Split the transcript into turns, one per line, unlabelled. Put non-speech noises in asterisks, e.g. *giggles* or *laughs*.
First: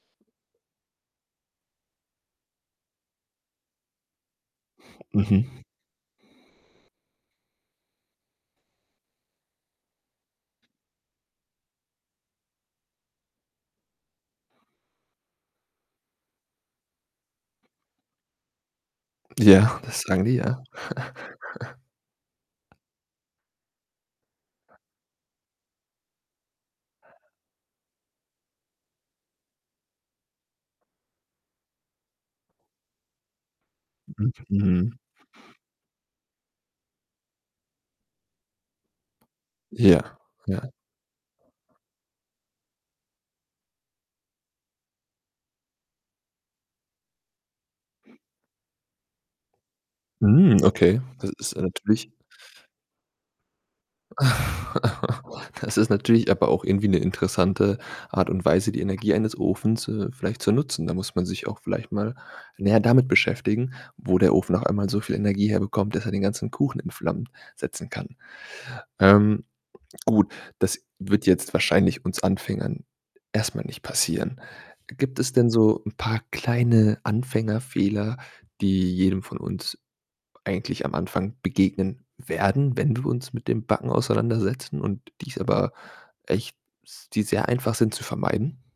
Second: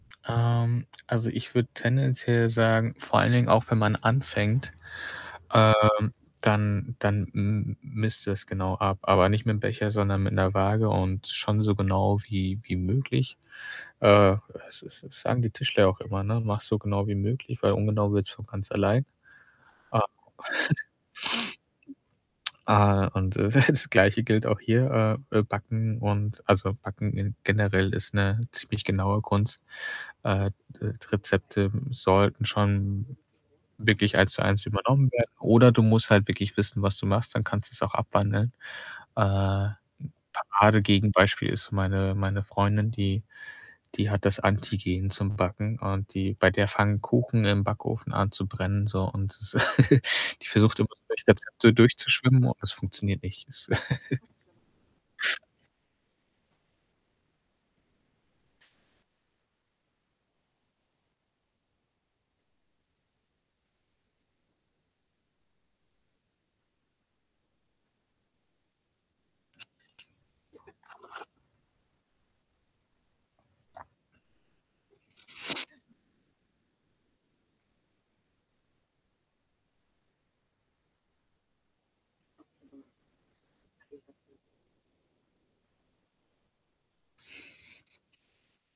Ähm, also ich würde tendenziell sagen, vor allen Dingen auch, wenn man anfängt,
Mhm.
ähm, dann dann m misst du es genau ab. Aber nicht mit'm Becher, sondern mit 'ner Waage und schon so genau wie wie möglich. Äh, das das das sagen die Tischler auch immer, ne: „Mach's so genau wie möglich, weil ungenau wird's von ganz allein.“,
Ja,
ähm,
das sagen die, ja. *giggles*
*chuckles* äh, und *chuckles* das Gleiche gilt auch hier, äh, äh, Backen und also beim Backen in generell ist 'ne ziemlich genaue Kunst, äh, d Rezepte sollten schon wirklich
Mhm,
1 zu 1
mhm.
übernommen werden oder du musst halt wirklich wissen, was du machst, dann kannst du's auch abwandeln. Äh, 'n
Ja, ja.
Paradegegenbeispiel ist meine meine Freundin, die die hat das Antigen zum Backen und die bei der fangen Kuchen im Backofen an zu brennen, so und das *giggles* die
Hm,
versucht immer,
okay,
so durch
das ist ja
Rezepte
natürlich
durchzuschwimmen und das funktioniert nicht. Es *giggles*
*laughs* Das ist natürlich aber auch irgendwie 'ne interessante Art und Weise, die Energie eines Ofens, äh, vielleicht zu nutzen. Da muss man sich auch vielleicht mal näher damit beschäftigen, wo der Ofen auf einmal so viel Energie herbekommt, dass er den ganzen Kuchen in Flammen setzen kann. Ähm, gut, das wird jetzt wahrscheinlich uns Anfängern erst mal nicht passieren. Gibt es denn so 'n paar kleine Anfängerfehler, die jedem von uns eigentlich am Anfang begegnen werden, wenn wir uns mit dem Backen auseinandersetzen und die's aber echt s die sehr einfach sind zu vermeiden?